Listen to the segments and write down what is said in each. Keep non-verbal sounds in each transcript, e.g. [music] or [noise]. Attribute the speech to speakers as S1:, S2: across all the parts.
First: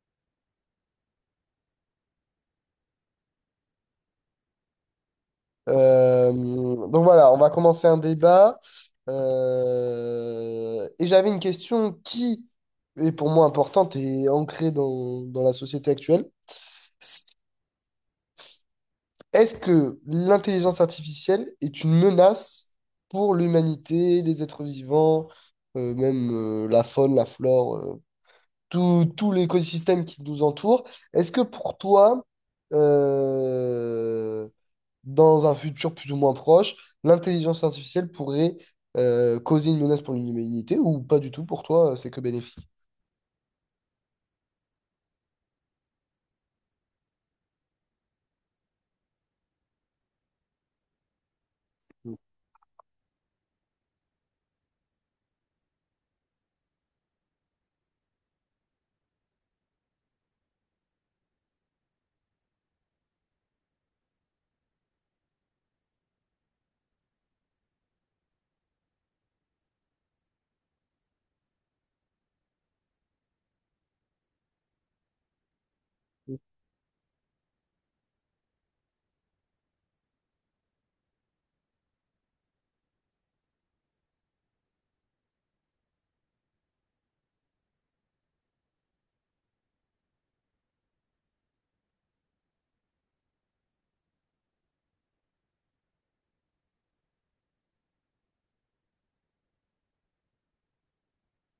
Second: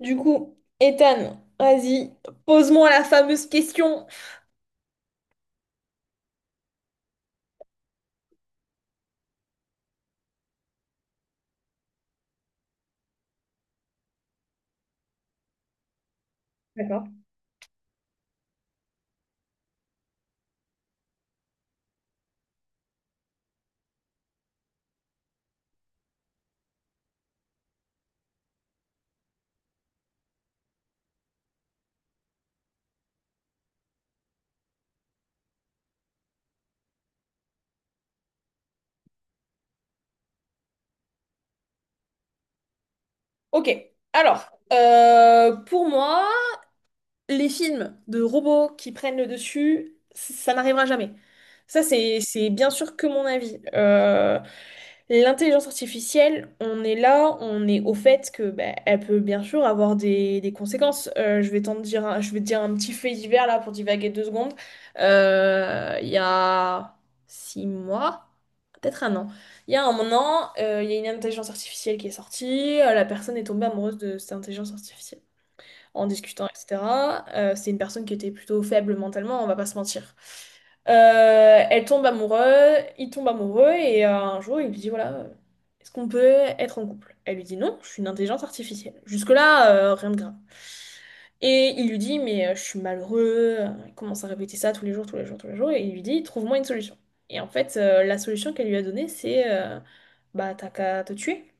S1: Du coup, Ethan, vas-y, pose-moi la fameuse question.
S2: Donc voilà, on va commencer un débat. Et j'avais une question qui est pour moi importante et ancrée dans la société actuelle.
S1: D'accord.
S2: Est-ce que l'intelligence artificielle est une menace pour l'humanité, les êtres vivants, même la faune, la flore, tout l'écosystème qui nous entoure? Est-ce que pour toi, euh, dans un futur plus ou moins proche, l'intelligence artificielle pourrait causer une menace pour l'humanité ou pas du tout pour toi, c'est que bénéfique.
S1: Ok, alors, pour moi, les films de robots qui prennent le dessus, ça n'arrivera jamais. Ça, c'est bien sûr que mon avis. L'intelligence artificielle, on est là, on est au fait que bah, elle peut bien sûr avoir des conséquences. Je vais je vais te dire un petit fait divers là pour divaguer deux secondes. Il y a six mois, peut-être un an. Il y a un an, il y a une intelligence artificielle qui est sortie. La personne est tombée amoureuse de cette intelligence artificielle en discutant, etc. C'est une personne qui était plutôt faible mentalement, on va pas se mentir. Elle tombe amoureuse, il tombe amoureux et un jour il lui dit voilà, est-ce qu'on peut être en couple? Elle lui dit non, je suis une intelligence artificielle. Jusque-là, rien de grave. Et il lui dit mais je suis malheureux, il commence à répéter ça tous les jours, tous les jours, tous les jours et il lui dit trouve-moi une solution. Et en fait, la solution qu'elle lui a donnée c'est bah t'as qu'à te tuer.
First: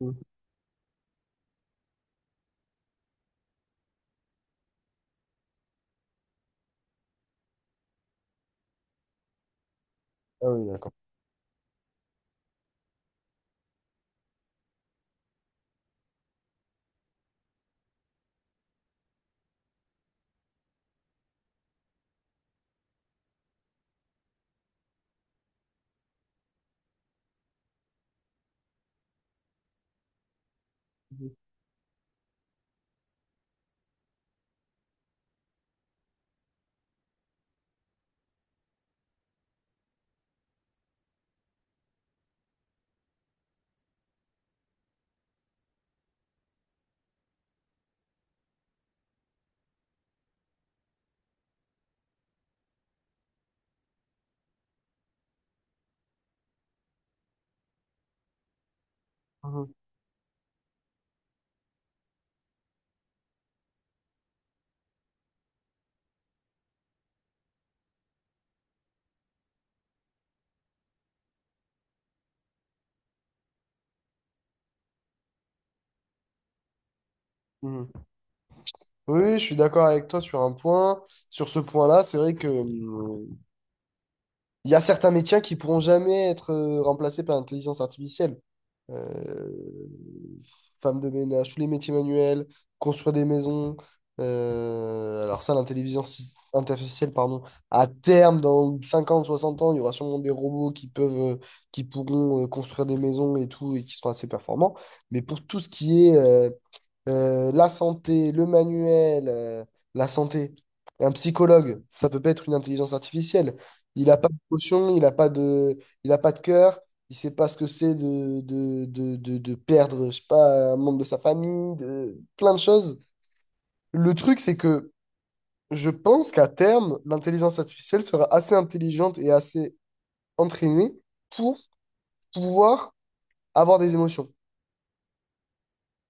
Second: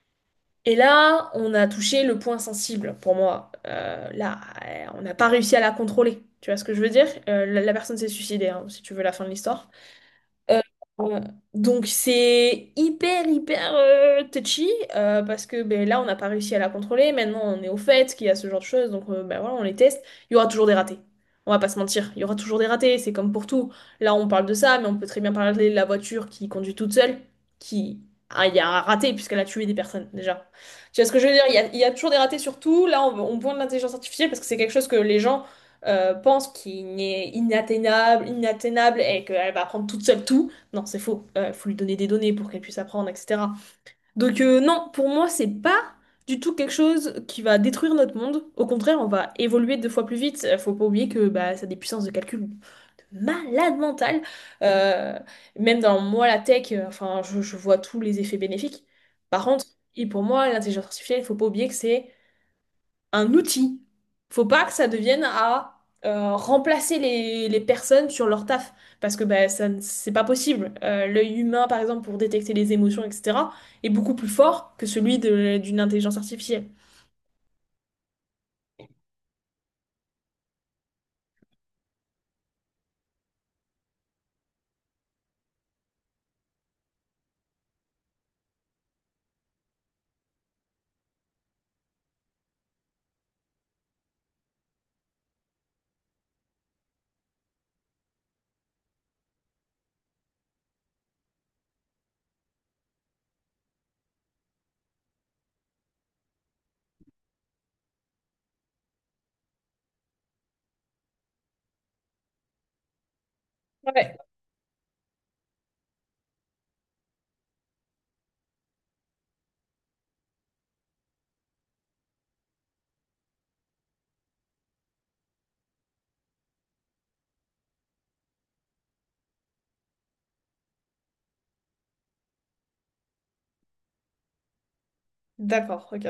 S2: Mhm.
S1: Et là, on a touché le point sensible pour moi. Là, on n'a pas réussi à la contrôler. Tu vois ce que je veux dire? La personne s'est suicidée, hein, si tu veux la fin de l'histoire.
S2: Ah
S1: Euh,
S2: oui, d'accord.
S1: euh, donc c'est hyper hyper touchy parce que ben, là on n'a pas réussi à la contrôler. Maintenant on est au fait qu'il y a ce genre de choses, donc ben, voilà on les teste. Il y aura toujours des ratés. On va pas se mentir, il y aura toujours des ratés. C'est comme pour tout. Là on parle de ça, mais on peut très bien parler de la voiture qui conduit toute seule, qui ah, il y a un raté puisqu'elle a tué des personnes déjà. Tu vois ce que je veux dire? Il y a toujours des ratés sur tout. On pointe l'intelligence artificielle parce que c'est quelque chose que les gens pense qu'il est inatteignable, inatteignable et qu'elle va apprendre toute seule tout. Non, c'est faux. Il faut lui donner des données pour qu'elle puisse apprendre, etc. Donc non, pour moi, c'est pas du tout quelque chose qui va détruire notre monde. Au contraire, on va évoluer deux fois plus vite. Faut pas oublier que bah, ça a des puissances de calcul de malade mentale. Euh, Même dans moi, la tech, enfin, je vois tous les effets bénéfiques. Par contre,
S2: Mhm.
S1: et pour moi, l'intelligence artificielle, il faut pas oublier que c'est un outil. Faut pas que ça devienne à remplacer les personnes sur leur taf, parce que bah, ça, ne- c'est pas possible. L'œil humain, par exemple, pour détecter les émotions, etc., est beaucoup plus fort que celui d'une intelligence artificielle.
S2: Mhm. Oui, je suis d'accord avec toi sur un point. Sur ce point-là, c'est vrai que il y a certains métiers qui pourront jamais être remplacés par l'intelligence artificielle. Euh, femme de ménage, tous les métiers manuels, construire des maisons. Alors ça, l'intelligence artificielle, pardon, à terme, dans 50 60 ans, il y aura sûrement des robots qui peuvent, qui pourront construire des maisons et tout, et qui seront assez performants. Mais pour tout ce qui est la santé, le manuel, la santé. Un psychologue, ça peut pas être une intelligence artificielle. Il n'a
S1: Ouais,
S2: pas de il n'a pas de, il a pas de cœur, il sait pas ce que c'est de perdre, je sais pas, un membre de sa famille, de, plein de choses. Le truc, c'est que je pense qu'à terme, l'intelligence artificielle sera assez intelligente et assez entraînée pour pouvoir avoir des émotions.
S1: d'accord, ok.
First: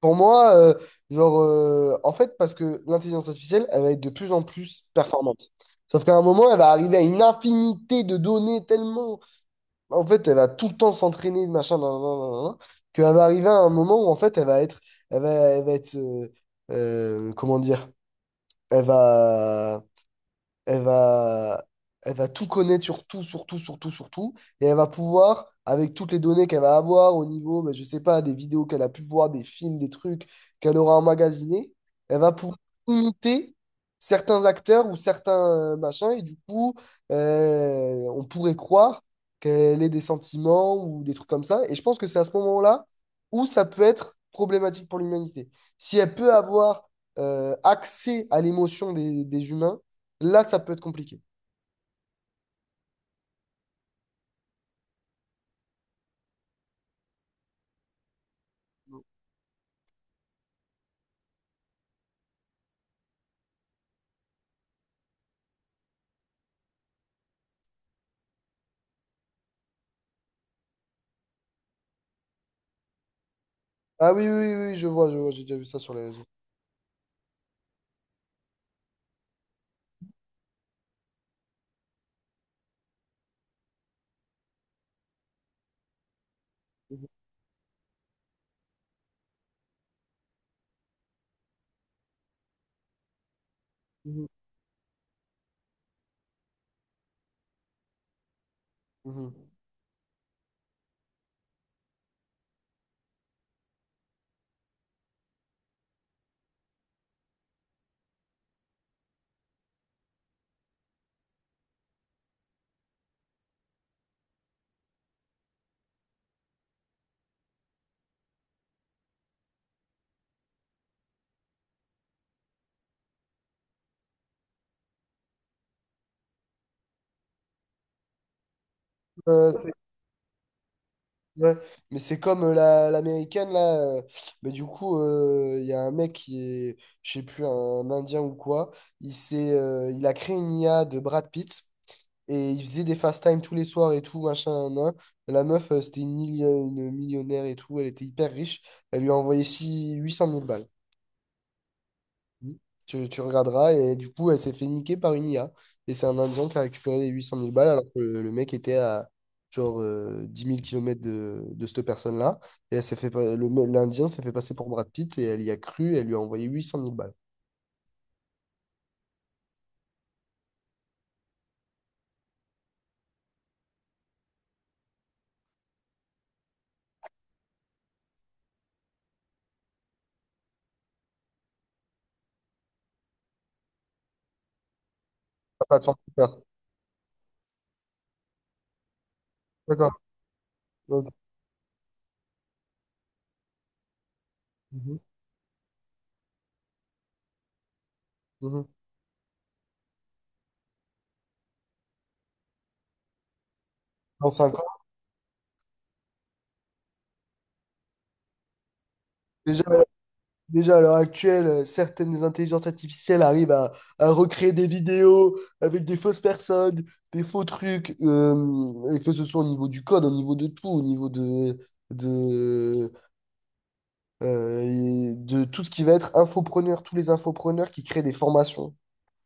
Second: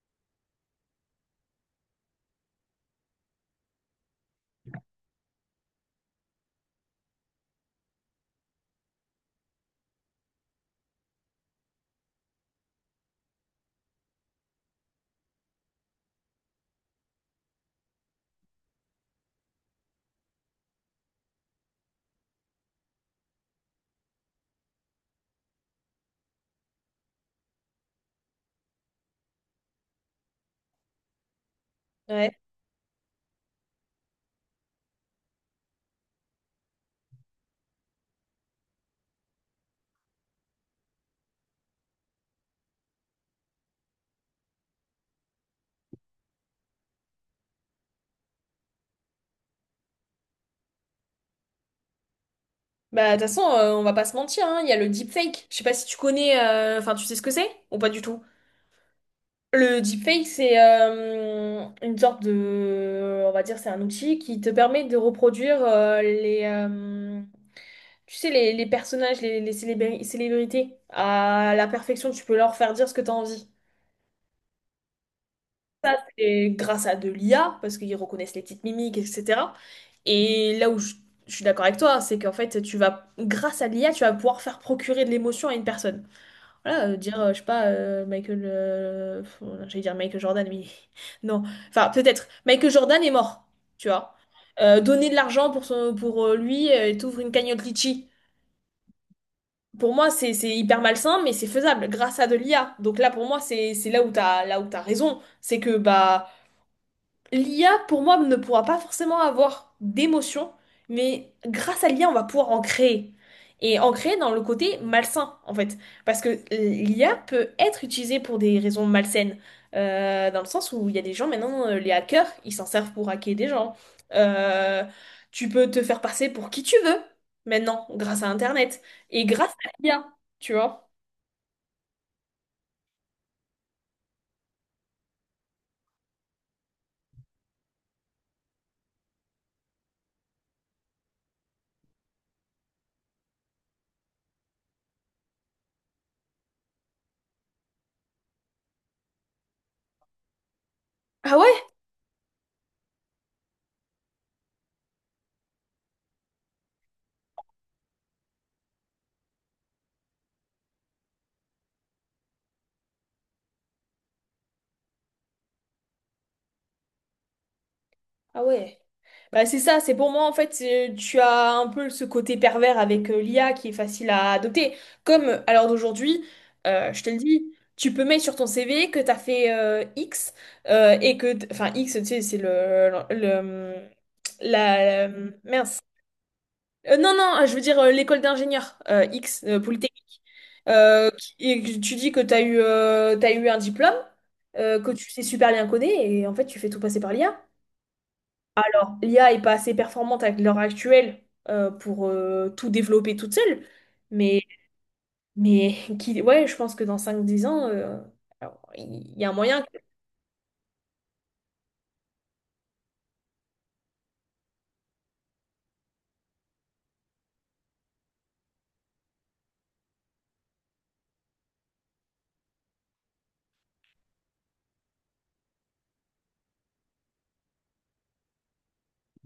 S2: Pour moi, genre, en fait, parce que l'intelligence artificielle, elle va être de plus en plus performante. Sauf qu'à un moment, elle va arriver à une infinité de données tellement. En fait, elle va tout le temps s'entraîner, machin, nan, nan, nan, nan, nan, qu'elle va arriver à un moment où, en fait, elle va être. Elle va être. Comment dire? Elle va elle va, elle va tout connaître sur tout. Et elle va pouvoir, avec toutes les données qu'elle va avoir au niveau, ben, je sais pas, des vidéos qu'elle a pu voir, des films, des trucs qu'elle aura emmagasinés, elle va
S1: Ouais.
S2: pouvoir imiter certains acteurs ou certains machins. Et du coup, on pourrait croire qu'elle ait des sentiments ou des trucs comme ça. Et je pense que c'est à ce moment-là où ça peut être problématique pour l'humanité. Si elle peut avoir accès à l'émotion des humains, là, ça peut être compliqué.
S1: Bah, de toute façon, on va pas se mentir, hein, il y a le deepfake. Je sais pas si tu connais, enfin, tu sais ce que c'est ou pas du tout? Le deepfake, c'est une sorte de, on va dire, c'est un outil qui te permet de reproduire tu sais, les personnages, célébrités à la perfection. Tu peux leur faire dire ce que tu as envie.
S2: Ah oui, je vois, J'ai déjà vu ça sur
S1: Ça,
S2: les réseaux.
S1: c'est grâce à de l'IA, parce qu'ils reconnaissent les petites mimiques, etc. Et là où je suis d'accord avec toi, c'est qu'en fait, tu vas, grâce à l'IA, tu vas pouvoir faire procurer de l'émotion à une personne. Voilà,
S2: Mhm,
S1: dire, je sais pas, Michael. J'allais dire Michael Jordan, mais [laughs] non. Enfin, peut-être. Michael Jordan est mort, tu vois.
S2: mhm,
S1: Donner de l'argent pour, son, pour lui et t'ouvres une cagnotte Litchi.
S2: mhm.
S1: Pour moi, c'est hyper malsain, mais c'est faisable grâce à de l'IA. Donc là, pour moi, c'est là où t'as raison. C'est que bah l'IA, pour moi, ne pourra pas forcément avoir d'émotion, mais grâce à l'IA, on va pouvoir en créer. Et en créer dans le côté malsain, en fait. Parce que l'IA peut être utilisée pour des raisons malsaines. Dans le sens où il y a des gens, maintenant, les hackers, ils s'en servent pour hacker des gens. Euh, Tu peux te faire passer pour qui tu veux, maintenant, grâce à Internet. Et grâce
S2: Euh,
S1: à
S2: c'est-
S1: l'IA, tu vois.
S2: ouais. Mais c'est comme la, l'américaine, là. Mais du coup, il y a un mec qui est, je sais plus, un Indien ou quoi. Il a créé une IA de Brad Pitt et il faisait des fast time tous les soirs et tout, machin, nan, nan. La meuf, c'était une millionnaire et tout. Elle était hyper riche. Elle lui a envoyé 800 000 balles.
S1: Ah ouais,
S2: Mmh. Tu regarderas. Et du coup, elle s'est fait niquer par une IA. Et c'est un Indien qui a récupéré les 800 000 balles alors que le mec était à genre 10 000 km de cette personne-là. Et elle s'est fait, pas- le, me- l'Indien s'est fait passer pour Brad Pitt et elle y a cru. Et elle lui a envoyé 800 000 balles.
S1: ah ouais. Bah, c'est ça, c'est pour moi en fait, tu as un peu ce côté pervers avec l'IA qui est facile à adopter. Comme à l'heure d'aujourd'hui, je te le dis, tu peux mettre sur ton CV que tu as fait X et que, enfin X, tu sais, c'est la,
S2: Ah, pas
S1: mince.
S2: de 100 000 balles.
S1: Non, je veux dire l'école d'ingénieur X,
S2: D'accord.
S1: Polytechnique.
S2: Ok.
S1: Et que tu dis que tu as eu, t'as eu un diplôme, que
S2: Mhm.
S1: tu sais super bien coder et en fait tu fais tout passer par l'IA.
S2: Mhm.
S1: L'IA est pas assez performante avec l'heure actuelle pour tout développer toute seule.
S2: Dans
S1: Mais,
S2: 5 ans.
S1: mais [laughs] qui, ouais, je pense que dans cinq dix ans, alors, a un moyen
S2: Déjà,
S1: que...
S2: déjà, à l'heure actuelle, certaines intelligences artificielles arrivent à recréer des vidéos avec des fausses personnes, des faux trucs, et que ce soit au niveau du code, au niveau de tout, au niveau de, euh, et de tout ce qui va être infopreneur, tous les infopreneurs qui créent des formations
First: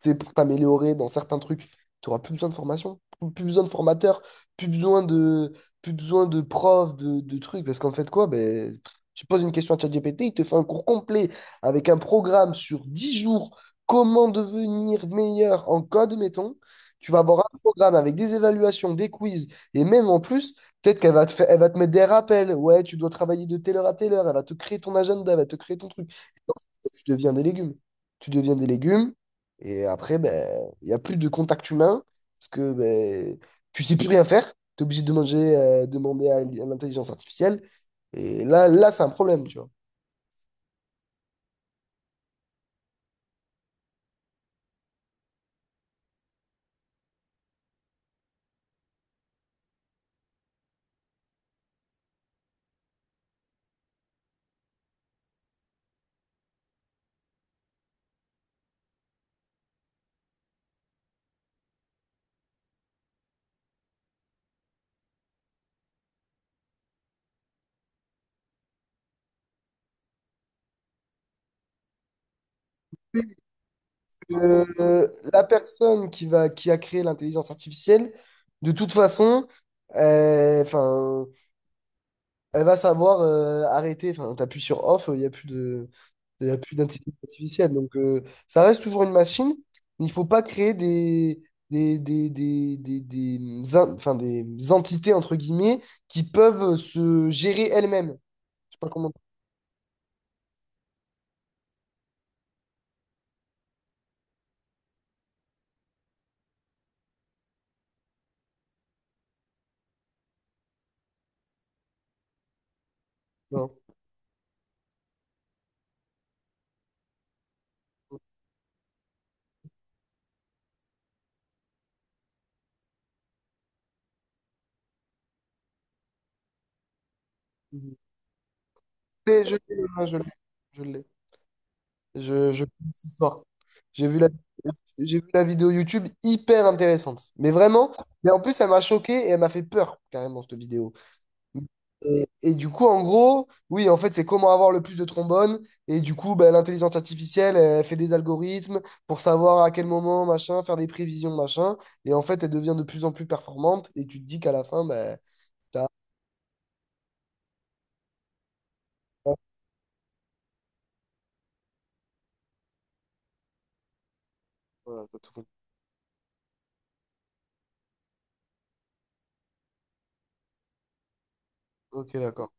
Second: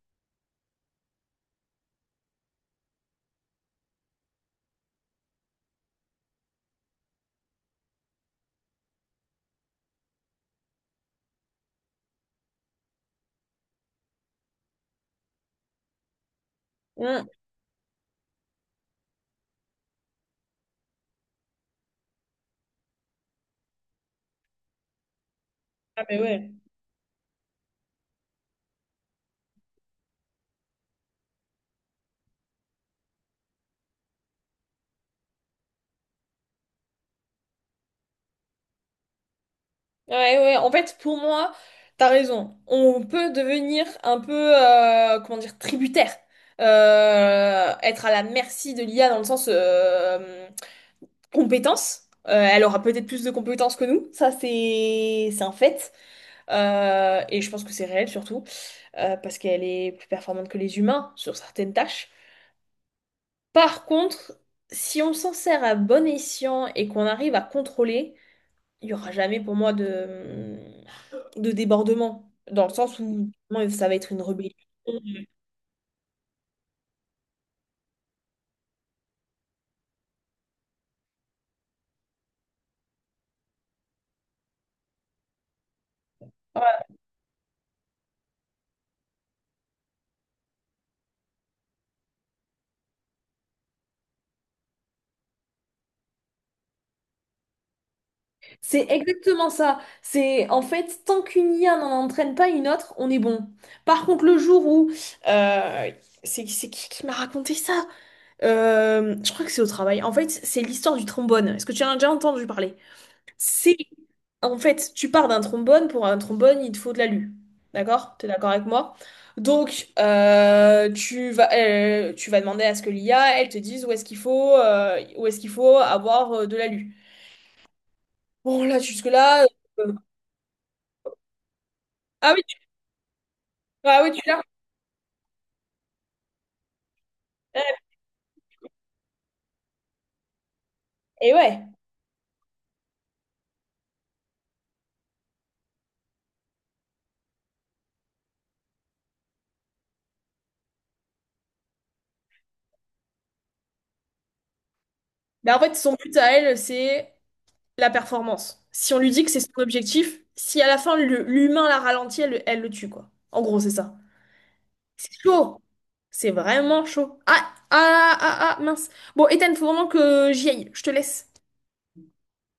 S2: t'es pour t'améliorer dans certains trucs, tu n'auras plus besoin de formation, plus besoin de formateur, plus besoin de, plus besoin de profs, de trucs. Parce qu'en fait, quoi, ben, tu poses une question à ChatGPT, il te fait un cours complet avec un programme sur 10 jours, comment devenir meilleur en code, mettons. Tu vas
S1: Hmm.
S2: avoir un programme avec des évaluations, des quiz, et même en plus, peut-être qu'elle va te faire, elle va te mettre des rappels. Ouais, tu dois travailler de telle heure à telle heure, elle va te créer ton agenda, elle va te créer ton
S1: Ah,
S2: truc.
S1: mais
S2: Et
S1: ouais.
S2: en fait, tu deviens des légumes. Tu deviens des légumes, et après, ben, il n'y a plus de contact humain parce que ben, tu sais plus rien faire. Tu es obligé de manger, demander à l'intelligence artificielle. Et là c'est un problème, tu vois.
S1: Ouais, ouais, ouais. En fait, pour moi, t'as raison. On peut devenir un peu, comment dire, tributaire. Être à la merci de l'IA dans le sens compétence. Elle aura peut-être plus de compétences que nous. Ça, c'est un fait. Et je pense que c'est réel surtout. Parce qu'elle est plus performante que les humains sur certaines tâches. Par contre, si on s'en sert à bon escient et qu'on arrive à contrôler, il y aura jamais pour moi de débordement, dans le sens où vraiment, ça va être une rébellion.
S2: Euh, la personne qui va, qui a créé l'intelligence artificielle, de toute façon, euh, enfin, elle va savoir arrêter. Enfin, t'appuies sur off, il y a plus
S1: Voilà.
S2: d'intelligence artificielle. Donc, ça reste toujours une machine, mais il ne faut pas créer des in- enfin, des entités, entre guillemets, qui peuvent se gérer elles-mêmes. Je sais
S1: C'est
S2: pas comment.
S1: exactement ça. C'est en fait, tant qu'une IA n'en entraîne pas une autre, on est bon. Par contre, le jour où euh, c'est qui m'a raconté ça? Je crois que c'est au travail. En fait, c'est l'histoire du trombone. Est-ce que tu en as déjà entendu parler?
S2: Non.
S1: C'est en fait, tu pars d'un trombone. Pour un trombone, il te faut de l'alu. D'accord? T'es d'accord avec moi? Donc, tu vas demander à ce que l'IA, elle te dise où est-ce qu'il faut, où est-ce qu'il faut avoir de l'alu.
S2: Mhm.
S1: Bon, là, jusque-là.
S2: Mais je l'ai,
S1: euh,
S2: hein, Je l'ai.
S1: Ah oui,
S2: Je, je connais cette histoire.
S1: ah
S2: J'ai
S1: oui,
S2: vu
S1: tu
S2: la,
S1: l'as.
S2: j'ai vu la vidéo YouTube hyper intéressante. Mais vraiment, mais en plus, elle m'a choqué et elle m'a fait peur, carrément, cette vidéo.
S1: Et ouais.
S2: Mm. Et du coup, en gros, oui, en fait, c'est comment avoir le plus de trombones. Et du coup, ben, l'intelligence artificielle, elle fait des algorithmes pour savoir à quel moment, machin, faire des prévisions, machin. Et en fait, elle devient de plus en plus performante. Et tu te dis qu'à la fin, ben,
S1: Mais en fait,
S2: t'as...
S1: son but à elle, c'est la performance. Si on lui dit que c'est son objectif, si à la fin, l'humain la ralentit, elle, elle le tue, quoi. En gros, c'est ça.
S2: Voilà,
S1: C'est
S2: t'as tout compris.
S1: chaud. C'est vraiment chaud. Ah, ah, ah, ah, ah, mince. Bon, Ethan, faut vraiment que j'y aille. Je te laisse.
S2: Ok, d'accord.